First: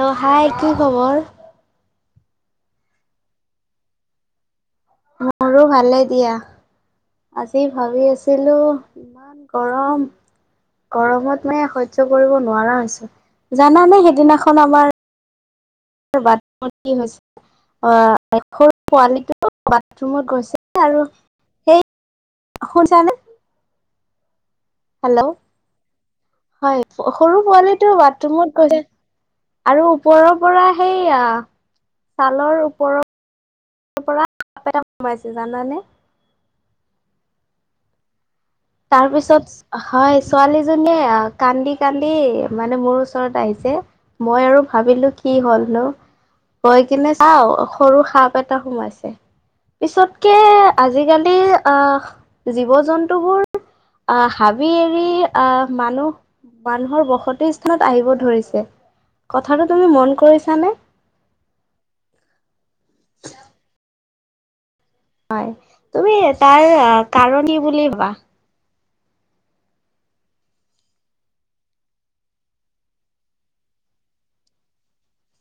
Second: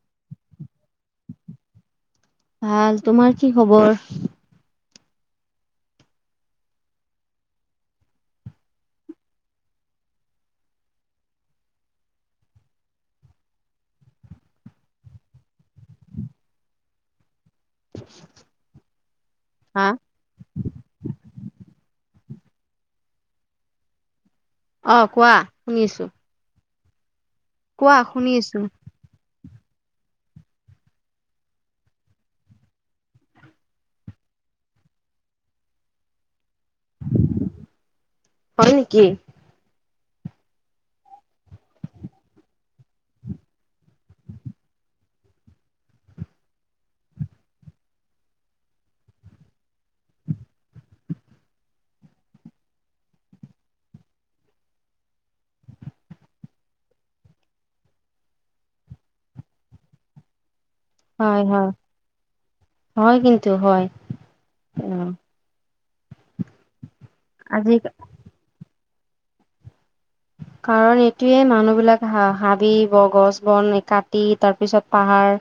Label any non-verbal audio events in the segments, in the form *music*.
অঁ হাই কি খবৰ? ভাল। তোমাৰ কি খবৰ? মোৰো ভালে দিয়া। আজি ভাবি আছিলো ইমান গৰম গৰমত মানে সহ্য কৰিব নোৱাৰা হৈছো জানানে সেইদিনাখন আমাৰ বাথৰুমত কি হৈছে অ সৰু পোৱালীটো হা বাথৰুমত গৈছে আৰু সেই শুনিছা নে অ হেল্ল' কোৱা শুনি আছো। হয় সৰু পোৱালিটো কোৱা শুনি বাথৰুমত আছো গৈ আৰু ওপৰৰ পৰা সেইয়া ছালৰ ওপৰৰ পৰা সোমাইছে জানানে হয় নেকি? তাৰ পিছত হয় ছোৱালীজনীয়ে কান্দি কান্দি মানে মোৰ ওচৰত আহিছে মই আৰু ভাবিলো কি হ'লনো গৈ কিনে চাও সৰু সাপ এটা সোমাইছে। পিছতকে আজিকালি আহ জীৱ জন্তু বোৰ আহ হাবি এৰি আহ মানুহ মানুহৰ বসতি স্থানত আহিব ধৰিছে। কথাটো তুমি মন কৰিছানে? হয় হয়, হয় কিন্ত হয় অ। হয় তুমি তাৰ কাৰণ কি আজি বুলি ভাবা? কাৰণ এইটোৱে মানুহবিলাক হ হাবি ব গছ বন কাটি তাৰপিছত পাহাৰ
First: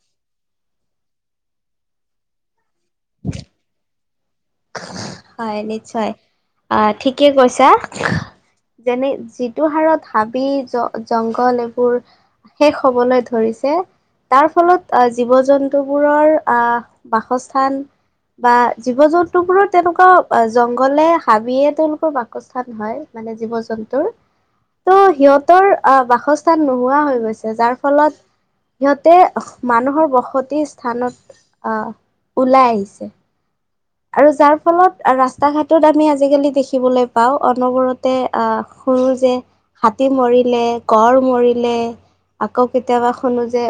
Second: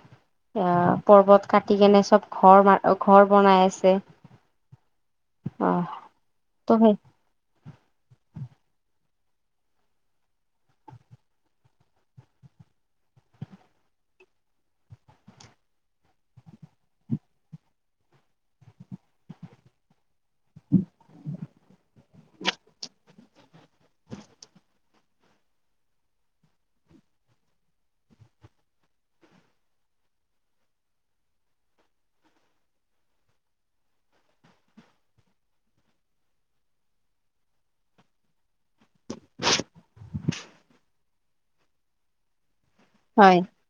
আহ পৰ্বত কাটি কেনে চব ঘৰ মাৰ ঘৰ বনাই আছে। হয় অ নিশ্চিয় ত আ সেই ঠিকে কৈছা। যেনে যিটো সাৰত হাবি জ জংঘল এইবোৰ শেষ হবলৈ ধৰিছে তাৰ ফলত আহ জীৱ জন্তুবোৰৰ আহ বাসস্থান বা জীৱ জন্তুবোৰৰ তেনেকুৱা জংঘলে হাবিয়ে তেওঁলোকৰ বাসস্থান হয়। মানে জীৱ জন্তুৰ। ত' সিহঁতৰ আহ বাসস্থান নোহোৱা হৈ গৈছে যাৰ ফলত সিহঁতে মানুহৰ বসতি স্থানত অহ ওলাই আহিছে। আৰু যাৰ ফলত, ৰাস্তা ঘাটত আমি আজিকালি দেখিবলৈ পাওঁ, অনবৰতে আহ, শুনো যে, হাতী মৰিলে, গড় মৰিলে। আকৌ কেতিয়াবা হয়। শুনো যে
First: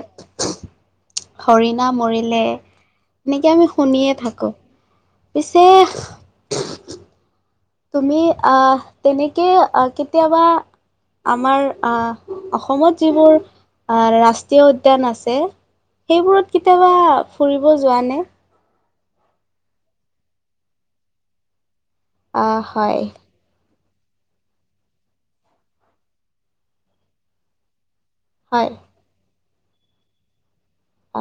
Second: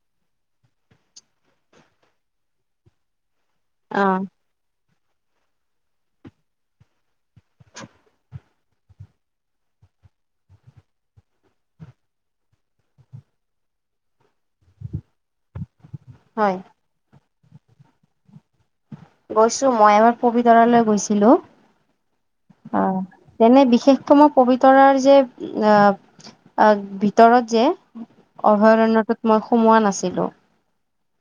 হৰিণা মৰিলে, এনেকে আমি অ শুনিয়ে থাকো। পিছে তুমি আহ তেনেকে কেতিয়াবা আমাৰ আহ, অসমত যিবোৰ আ, ৰাষ্ট্ৰীয় উদ্যান আছে, হয় সেইবোৰত কেতিয়াবা ফুৰিব যোৱা নে? গৈছো। মই এবাৰ পবিতৰালৈ গৈছিলোঁ। আহ তেনে বিশেষকৈ মই পবিতৰাৰ যে আহ আহ ভিতৰত যে হয় অভয়ৰণ্যটোত মই সোমোৱা নাছিলো।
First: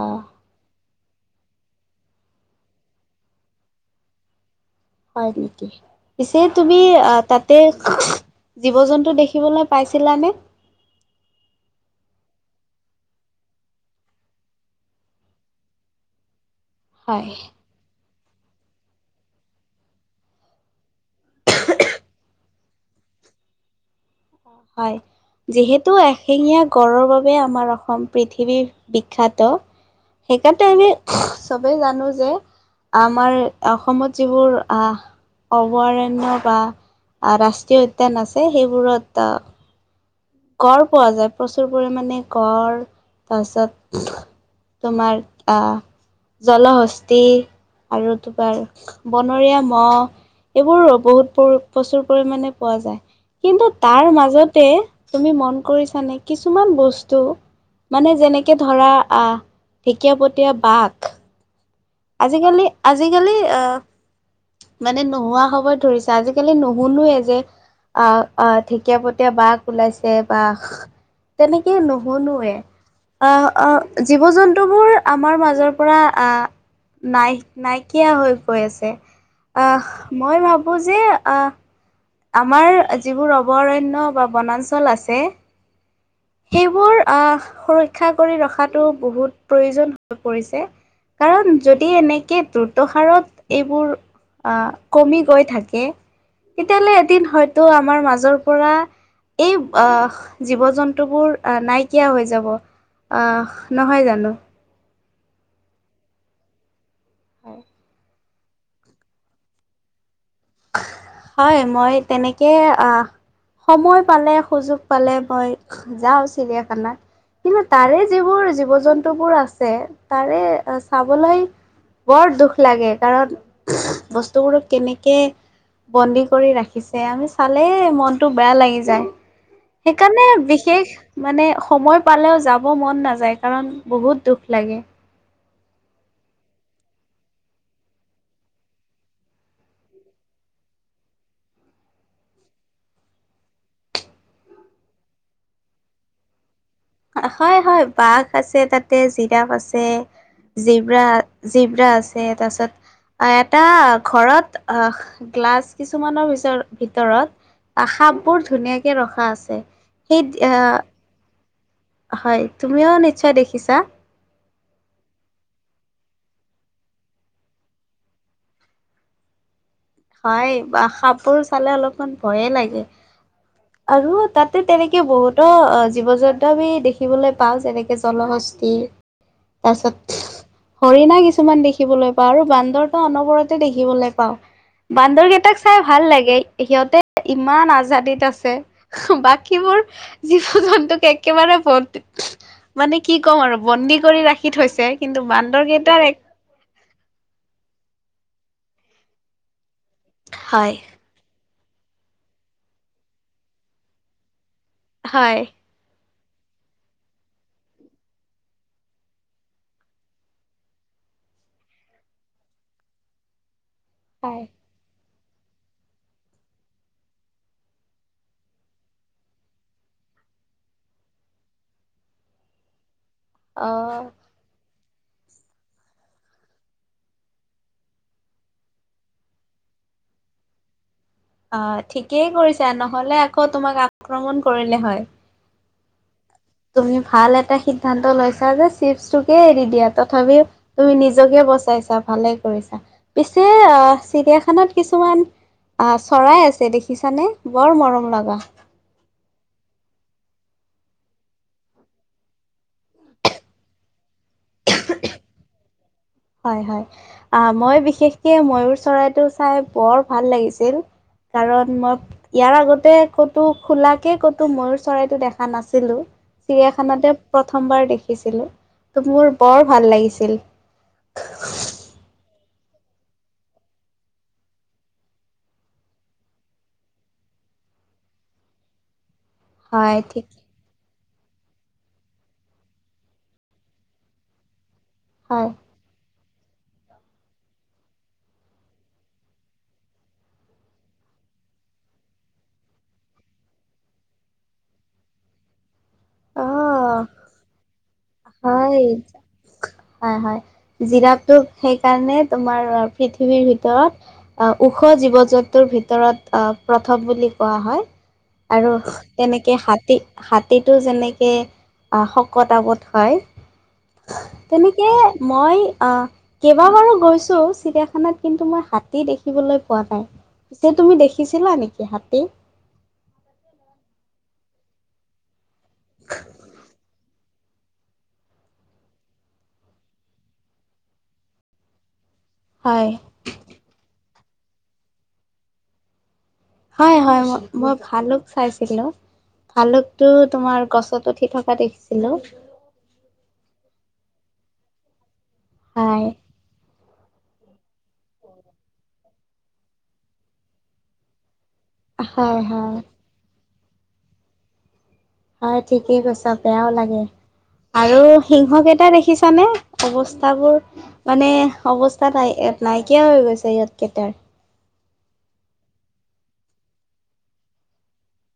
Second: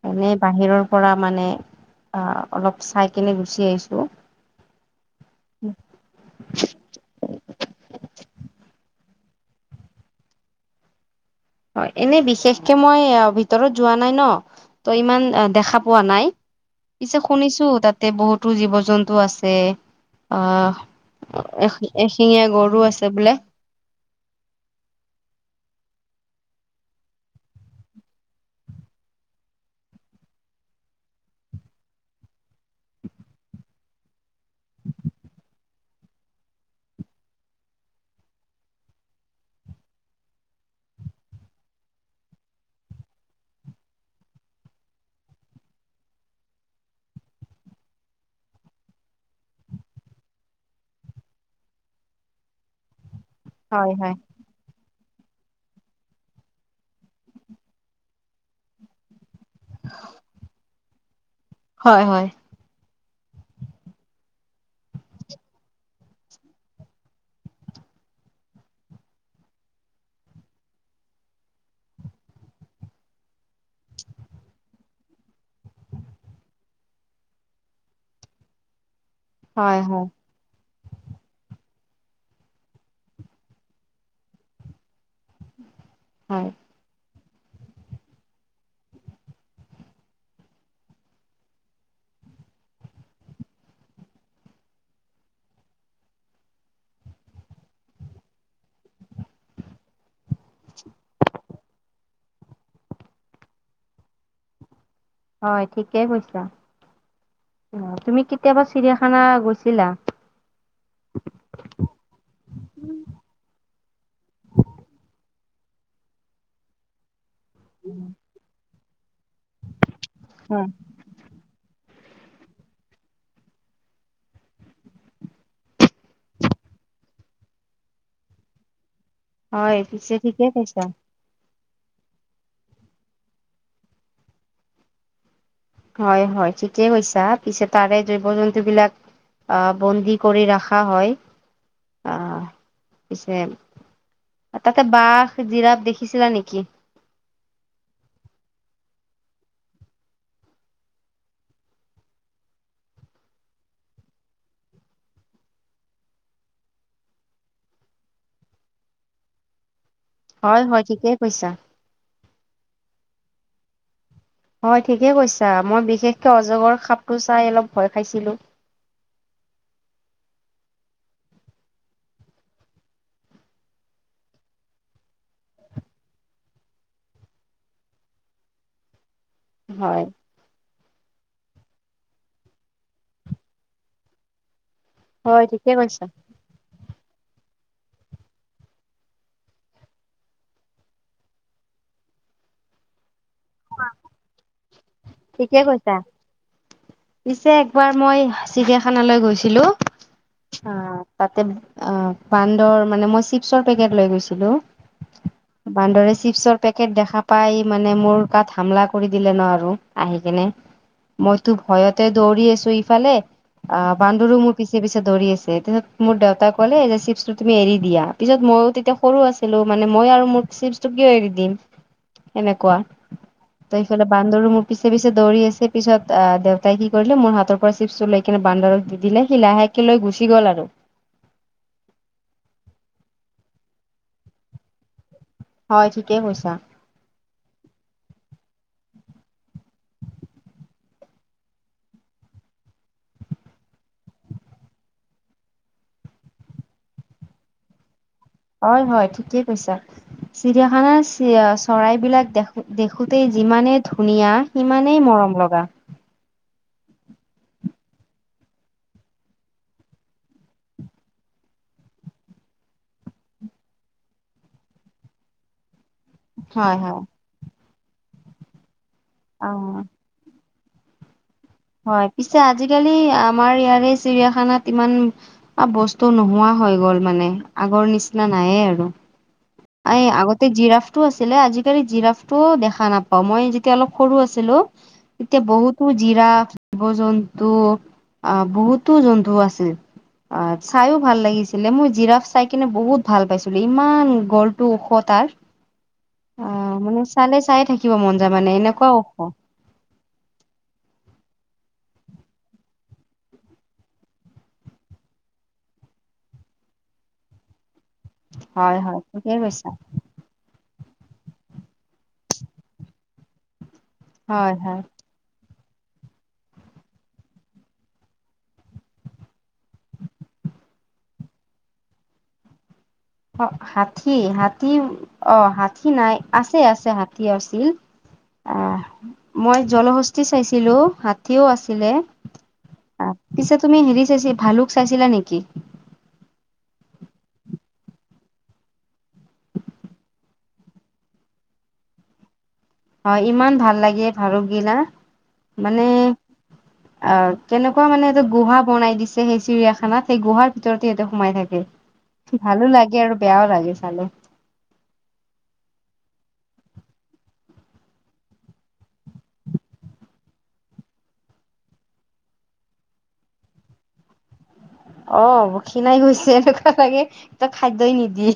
আহ এনেই বাহিৰৰ পৰা মানে অলপ চাই কেনে গুচি আহিছোঁ। হয় নেকি? পিছে তুমি আহ তাতে জীৱ জন্তু দেখিবলৈ পাইছিলানে? অ', এনেই বিশেষকে মই ভিতৰত যোৱা নাই ন। ত' ইমান দেখা পোৱা নাই, পিছে হয় শুনিছো, তাত তে, বহুতো জীৱ জন্তু আছে। আহ এ এশিঙীয়া গড়ও আছে বোলে। হয়। যিহেতু এশেঙীয়া গড়ৰ বাবে আমাৰ অসম পৃথিৱী বিখ্যাত। সেইকাৰণেটো আমি চবেই জানো যে আমাৰ অসমত যিবোৰ, আহ অভয়াৰণ্য বা ৰাষ্ট্ৰীয় উদ্যান আছে, সেইবোৰত গঁড় পোৱা যায়, প্ৰচুৰ পৰিমাণে গঁড়, তাৰপিছত তোমাৰ আহ জলহস্তি আৰু তোমাৰ বনৰীয়া মহ, এইবোৰো বহুত প্ৰচুৰ পৰিমাণে পোৱা যায়। কিন্তু, হয় তাৰ হয় মাজতে তুমি মন কৰিছানে? কিছুমান বস্তু, মানে যেনেকে ধৰা আহ ঢেকীয়াপতীয়া বাঘ হয় হয় আজিকালি আজিকালি, আহ মানে নোহোৱা হ'ব ধৰিছে। আজিকালি নুশুনুৱে যে আহ, আ, ঢেকীয়াপতীয়া বাঘ ওলাইছে বা তেনেকে নুশুনোৱে। আহ, জীৱ জন্তুবোৰ আমাৰ মাজৰ পৰা আহ নাই নাইকিয়া হৈ গৈ আছে। হয় আহ, হয় মই ভাবো যে, আহ আমাৰ যিবোৰ অভয়ৰণ্য বা বনাঞ্চল আছে। হয় সেইবোৰ আহ সুৰক্ষা কৰি ৰখাতো বহুত প্ৰয়োজন হৈ পৰিছে। কাৰণ, যদি এনেকে দ্ৰুত হাৰত এইবোৰ আহ, কমি গৈ থাকে। তেতিয়াহ'লে, এদিন হয়তো আমাৰ মাজৰ পৰা এই আহ জীৱ জন্তুবোৰ নাইকিয়া হৈ যাব। নহয় জানো? হয়, ঠিকেই কৈছা। আ, তুমি কেতিয়াবা চিৰিয়াখানা গৈছিলা? হয়, মই তেনেকে আহ সময় পালে, সুযোগ পালে, মই যাওঁ চিৰিয়াখানাত। কিন্তু, তাৰে যিবোৰ জীৱ জন্তু বোৰ আছে, তাৰে হয় আ চাবলৈ বৰ দুখ লাগে, কাৰণ বস্তুবোৰ কেনেকে বন্দী কৰি ৰাখিছে, আমি চালেই মনতটো বেয়া লাগি যায়। হয় পিছে সেইকাৰণে ঠিকে কৈছা বিশেষ মানে সময় পালেও যাব মন নাযায়, কাৰণ বহুত দুখ লাগে। হয়, হয় ঠিকে কৈছা, পিছে তাৰে জৈৱ জন্তু বিলাক আহ বন্দী কৰি ৰাখা হয়। আহ পিছে অ তাতে বাঘ, জিৰাফ দেখিছিলা নেকি? হয় হয়, বাঘ আছে তাতে জিৰাফ আছে। জেব্ৰা জেব্ৰা আছে তাৰপিছত, অ এটা ঘৰত আহ গ্লাছ কিছুমানৰ পিছত ভিতৰত, আ সাপ বোৰ ধুনীয়াকে ৰখা আছে। সেই হয় আহ হয় ঠিকেই কৈছা। হয়, তুমিও নিশ্চয় দেখিছা? হয়, ঠিকেই কৈছা মই বিশেষকৈ অজগৰ সাপটো চাই অলপ ভয় খাইছিলোঁ। হয়, সাপবোৰ চালে অলপমান ভয়ে লাগে। আৰু তাতে তেনেকে বহুতো জীৱ জন্তু আমি দেখিবলে পাওঁ যেনেকে জলহষ্ঠি। তাৰ হয় পিছত, হৰিণা কিছুমান দেখিবলৈ পাওঁ আৰু বান্দৰটো অনবৰতে দেখিবলে পাওঁ। বান্দৰ হয় কেইটাক ঠিকে চাই ভাল কৈছা লাগে সিহঁতে ইমান আজাদীত আ ছে, বাকীবোৰ জীৱ জন্তুক একেবাৰে বন্দীত, মানে কি ক'ম আৰু বন্দী কৰি ৰাখি থৈছে। কিন্তু বান্দৰ ঠিকেই কৈছা। কেইটাৰ এক পিছে একবাৰ মই চিৰিয়াখানালৈ গৈছিলো, হয়। আহ তাতে অ বান্দৰ মানে মই চিপছৰ পেকেট লৈ গৈছিলো। হয়। বান্দৰে চিপছৰ পেকেট দেখা পাই মানে মোৰ গাত হামলা কৰি দিলে ন আৰু। আহি কিনে, মইতো ভয়তে দৌৰি আছো ইফালে আহ বান্দৰো হয়। মোৰ, পিছে পিছে দৌৰি আছে, তাৰ পিছত মোৰ দেউতাই ক'লে যে চিপছটো তুমি এৰি দিয়া। পিছত মইও তেতিয়া, সৰু আছিলো, মানে মই আৰু মোৰ চিপছটো কিয় এৰি দিম? সেনেকুৱা। তাৰ পিছতে অ', বান্দৰো মোক, পিছে পিছে দৌৰি আছে, পিছত দেউতাই কি কৰিলে মোৰ হাতৰ পৰা চিপছ টো লৈ কিনে বান্দৰক দি দিলে, সি লাহে কে লৈ গুচি গ'ল আৰু। অ, ঠিকেই কৰিছা নহলে আকৌ তোমাক আক্ৰমণ কৰিলে হয়। হয়, ঠিকেই কৈছা। তুমি ভাল এটা সিদ্ধান্ত লৈছা যে চিপছটোকে এৰি দিয়া, তথাপিও তুমি নিজকে বচাইছা ভালে কৰিছা, পিছে আহ চিৰিয়াখানত কিছুমান, আহ চৰাই আছে দেখিছানে? বৰ মৰম লগা। হয় হয়, ঠিকেই কৈছা। চিৰিয়াখানাৰ চৰাইবিলাক দেখো দেখোতেই যিমানেই ধুনীয়া। সিমানেই মৰম লগা। হয় হয়, অ মই বিশেষকে ময়ুৰ চৰাইটো চাই বৰ ভাল লাগিছিল। কাৰণ মই, ইয়াৰ আগতে ক'তো খোলাকে ক'তো ময়ুৰ চৰাইটো দেখা নাছিলো। হয় হয় চিৰিয়াখানাতে প্ৰথমবাৰ দেখিছিলো ত' মোৰ অ বৰ ভাল লাগিছিল। *unintelligible* হয়, পিছে আজিকালি আমাৰ ইয়াৰে চিৰিয়াখানাত ইমান, বস্তু নোহোৱা হৈ গ'ল মানে আগৰ নিচিনা নাইয়ে আৰু। হয় এই ঠিক আগ তে জিৰাফটো আছিলে, আজিকালি জিৰাফটোও দেখা নাপাও, মই যেতিয়া অলপ সৰু আছিলো, তেতিয়া হয় বহুতো জিৰাফ, জীৱ-জন্তু আহ বহুতো জন্তু আছিল। অ চাইও ভাল লাগিছিলে, মই জিৰাফ চাই কিনে বহুত ভাল পাইছিলো ইমান গল্ টো ওখ তাৰ, অ মানে চালে চাই থাকিব মন যায় মানে এনেকুৱা ওখ। হয়-হয় জিৰাপটো সেইকাৰণে তোমাৰ অ'পৃথিৱীৰ ভিতৰত। ওখ জীৱ জন্তুৰ ভিতৰত প্ৰথম বুলি কোৱা হয়। আৰু হয় হয় ঠিকেই তেনেকে কৈছা হাতী- হাতীটো যেনেকৈ শকত-আপত হয়। হয় হয় তেনেকে মই আহ' কেইবাবাৰো গৈছোঁ চিৰিয়াখানাত কিন্তু মই হাতী দেখিবলৈ পোৱা নাই। পিছে তুমি দেখিছিলা নেকি হাতী। অ' হাটী হাতী অ হাটী নাই। আছে আছে হাতী আছিল। আহ' মই জলহস্তি চাইছিলোঁ, হাতীও আছিলে- হয় পিছে, তুমি হেৰি চাইছ ভালুক চাইছিলা নেকি? হয়-হয় ম মই ভালক চাইছিলোঁ। ভালুকটো তোমাৰ গছত উঠি থকা দেখিছিলোঁ। হয়, ইমান ভাল লাগে ভালুক গিনা মানে হয় অ' তেনেকুৱা মানে এইটো গুহা বনাই দিছে সেই চিৰিয়াখানাত সেই গুহাৰ ভিতৰতে সিহঁতে সোমাই থাকে। হয় ভালো হয়। লাগে আৰু বেয়াও লাগে চালে। হয় ঠিকে কৈছা, বেয়াও লাগে। আৰু সিংহকেইটা দেখিছানে অৱস্থাবোৰ। মানে, অৱস্থা নাই নাইকিয়া হৈ গৈছে ইহতকেইটাৰ। অ' ক্ষিণাই গৈছে এনেকুৱা, লাগে তাত খাদ্যই নিদিয়ে।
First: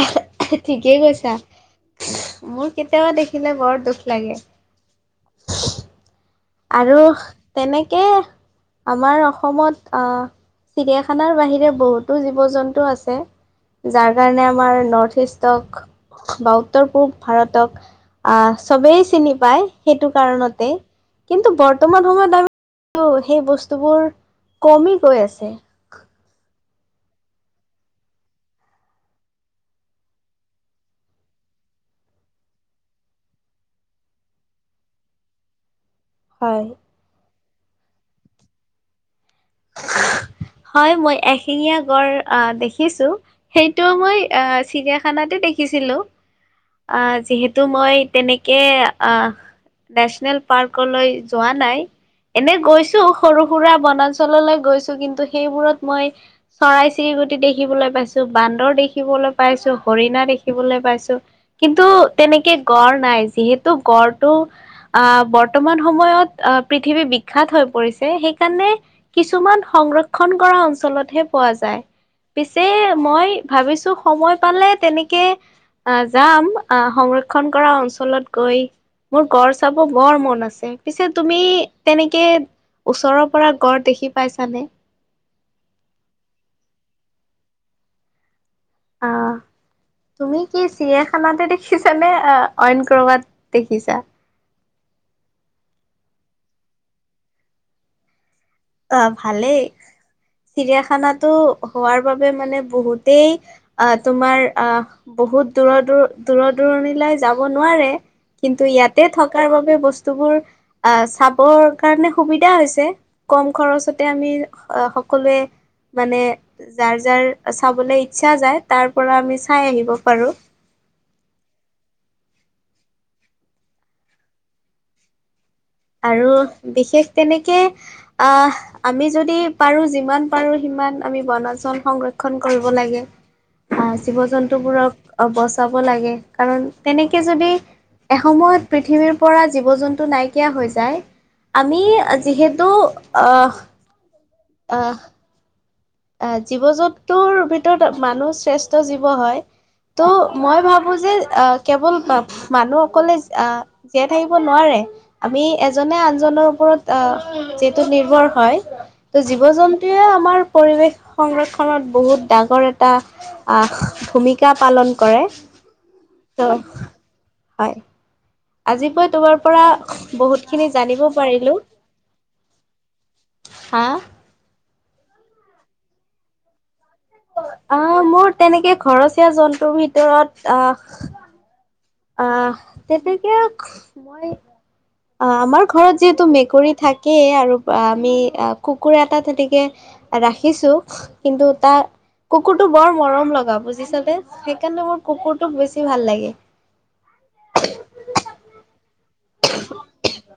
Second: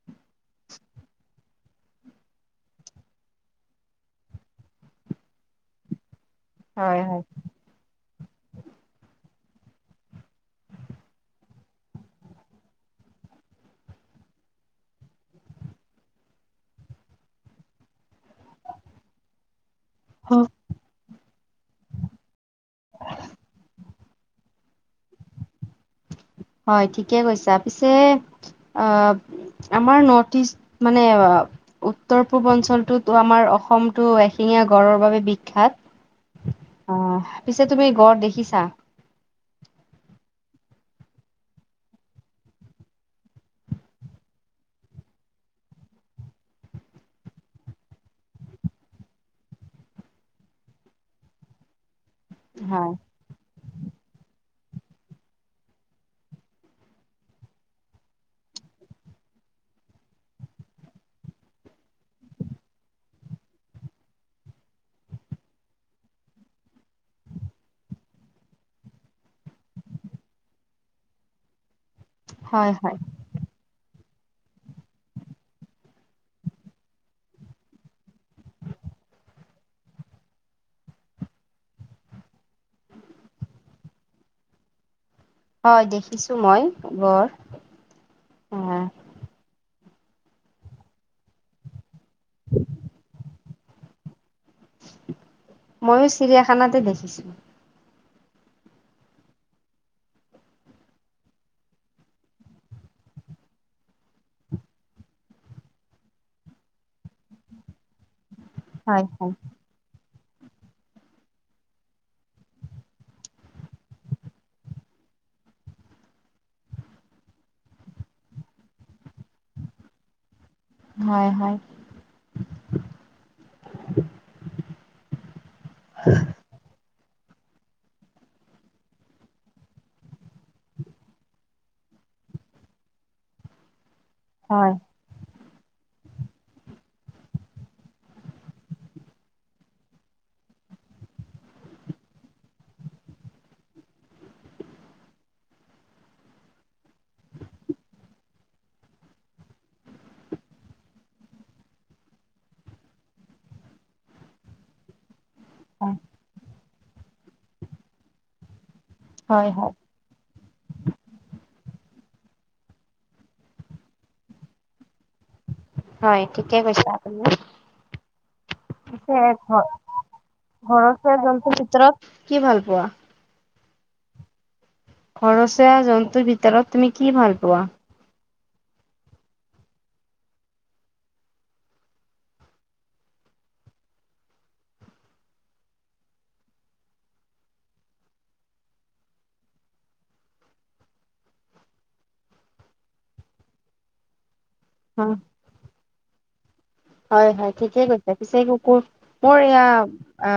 অ' ঠিকেই কৈছা। মোৰ কেতিয়াবা দেখিলে বৰ দুখ লাগে। আৰু হয় হয় তেনেকে আমাৰ অসমত অ' চিৰিয়াখানাৰ বাহিৰে বহুতো জীৱ জন্তু আছে। যাৰ কাৰণে আমাৰ নৰ্থ ইষ্টক বা উত্তৰ পূব ভাৰতক আহ চবেই চিনি পায়। সেইটো কাৰণতে কিন্তু বৰ্তমান সময়ত আমি সেই বস্তুবোৰ কমি গৈ আছে। হয় ঠিকে কৈছা পিছে অ' আমাৰ নৰ্থ ইষ্ট মানে উত্তৰ পূ্ব অঞ্চলটোতো আমাৰ অসমতটো এশিঙীয়া গড়ৰ বাবে বিখ্যাত। হয়। অ' পিছে তুমি গড় দেখিছা। হয়, মই এশিঙীয়া গড় আহ' দেখিছো। সেইটো মই আহ' চিৰিয়াখানাতে দেখিছিলোঁ। আহ' যিহেতু মই তেনেকে আহ' নেশ্যনেল পাৰ্কলৈ যোৱা নাই, এনে হয়। গৈছোঁ। সৰু সুৰা বনাঞ্চললৈ গৈছোঁ। কিন্তু সেইবোৰত মই- চৰাই-চিৰিকুটি দেখিবলৈ পাইছোঁ। বান্দৰ দেখিবলৈ পাইছো হৰিণা দেখিবলৈ পাইছোঁ। কিন্তু, তেনেকে গড় নাই যিহেতু গড়টো- আহ' বৰ্তমান সময়ত আহ পৃথিৱী বিখ্যাত হৈ পৰিছে সেইকাৰণে- কিছুমান সংৰক্ষণ কৰা অঞ্চলতহে পোৱা যায়। পিছে হয় হয় মই ভাবিছোঁ সময় পালে তেনেকে আহ' যাম আহ' সংৰক্ষণ কৰা অঞ্চলত গৈ মোৰ গড় চাব বৰ মন আছে। পিছে তুমি তেনেকে ওচৰৰ পৰা গড় দেখি পাইছানে? হয়। দেখিছোঁ মই গড়। অহ। অ'হ। তুমি কি চিৰিয়াখানাতে দেখিছা নে? অইন ক'ৰবাত দেখিছা? ময়ো চিৰিয়াখানাতে দেখিছোঁ। অ'হ ভালেই। চিৰিয়াখানাটো হোৱাৰ বাবে মানে বহুতেই আহ তোমাৰ- আহ, বহুত দূৰ -দূৰ- দূৰণিলৈ যাব নোৱাৰে। কিন্তু ইয়াতে হয় হয়। থকাৰ বাবে বস্তুবোৰ, আ চাবৰ কাৰণে সুবিধা হৈছে। কম খৰচতে আমি সকলোৱে মানে যাৰ যাৰ চাবলৈ ইচ্ছা যায়, তাৰ পৰা আমি চাই আহিব পাৰোঁ। হয়। হয়। আৰু বিশেষ তেনেকে, আহ আমি যদি পাৰো, যিমান পাৰো সিমান আমি বনাঞ্চল সংৰক্ষন কৰিব লাগে। অহ। হয় জীৱ-জন্তুবোৰক অ বচাব লাগে। কাৰণ তেনেকে যদি এসময়ত পৃথিৱীৰ পৰা জীৱ -জন্তু নাই - কিয়া হৈ যায়। আমি যিহেতু অহ অহ। আহ জীৱ -জন্তৰ ভিতৰত মানুহ শ্ৰেষ্ঠ জীৱ হয়। ত' মই ভাবো যে, আহ কেৱল মানুহ অকলে আহ জীয়াই থাকিব নোৱাৰে। আমি হয়। এজনে আনজনৰ ওপৰত আহ, যিহেতু নিৰ্ভৰ হয়, ত' হয় হয় জীৱ-জন্তু সেয়াই আমাৰ পৰিৱেশ সংৰক্ষণত বহুত ডাঙৰ এটা আহ ভূমিকা পালন কৰে। হয় ত ঠিকে কৈছে আপুনি। *inaudible* আজি মই পিছে তোমাৰ ঘ পৰা বহুতখিনি জানিব ঘৰচীয়া জন্তুৰ পাৰিলো। ভিতৰত কি ভাল পোৱা? হা ঘৰচীয়া জন্তুৰ ভিতৰত তুমি কি ভাল পোৱা? অ' মোৰ তেনেকে ঘৰচীয়া জন্তুৰ ভিতৰত, আহ আহ, তেনেকে মই অ' আমাৰ ঘৰত যিহেতু মেকুৰী থাকেই। আৰু আমি কুকুৰ এটা তেনেকে ৰাখিছোঁ। কিন্তু তাৰ কুকুৰটো বৰ মৰম লগা। বুজিছানে? সেইকাৰণে মোৰ কুকুৰটোক বেছি ভাল লাগে। হয়। হয়। ঠিকে কৈছে। পিছে কুকুৰ, মোৰ এয়া আ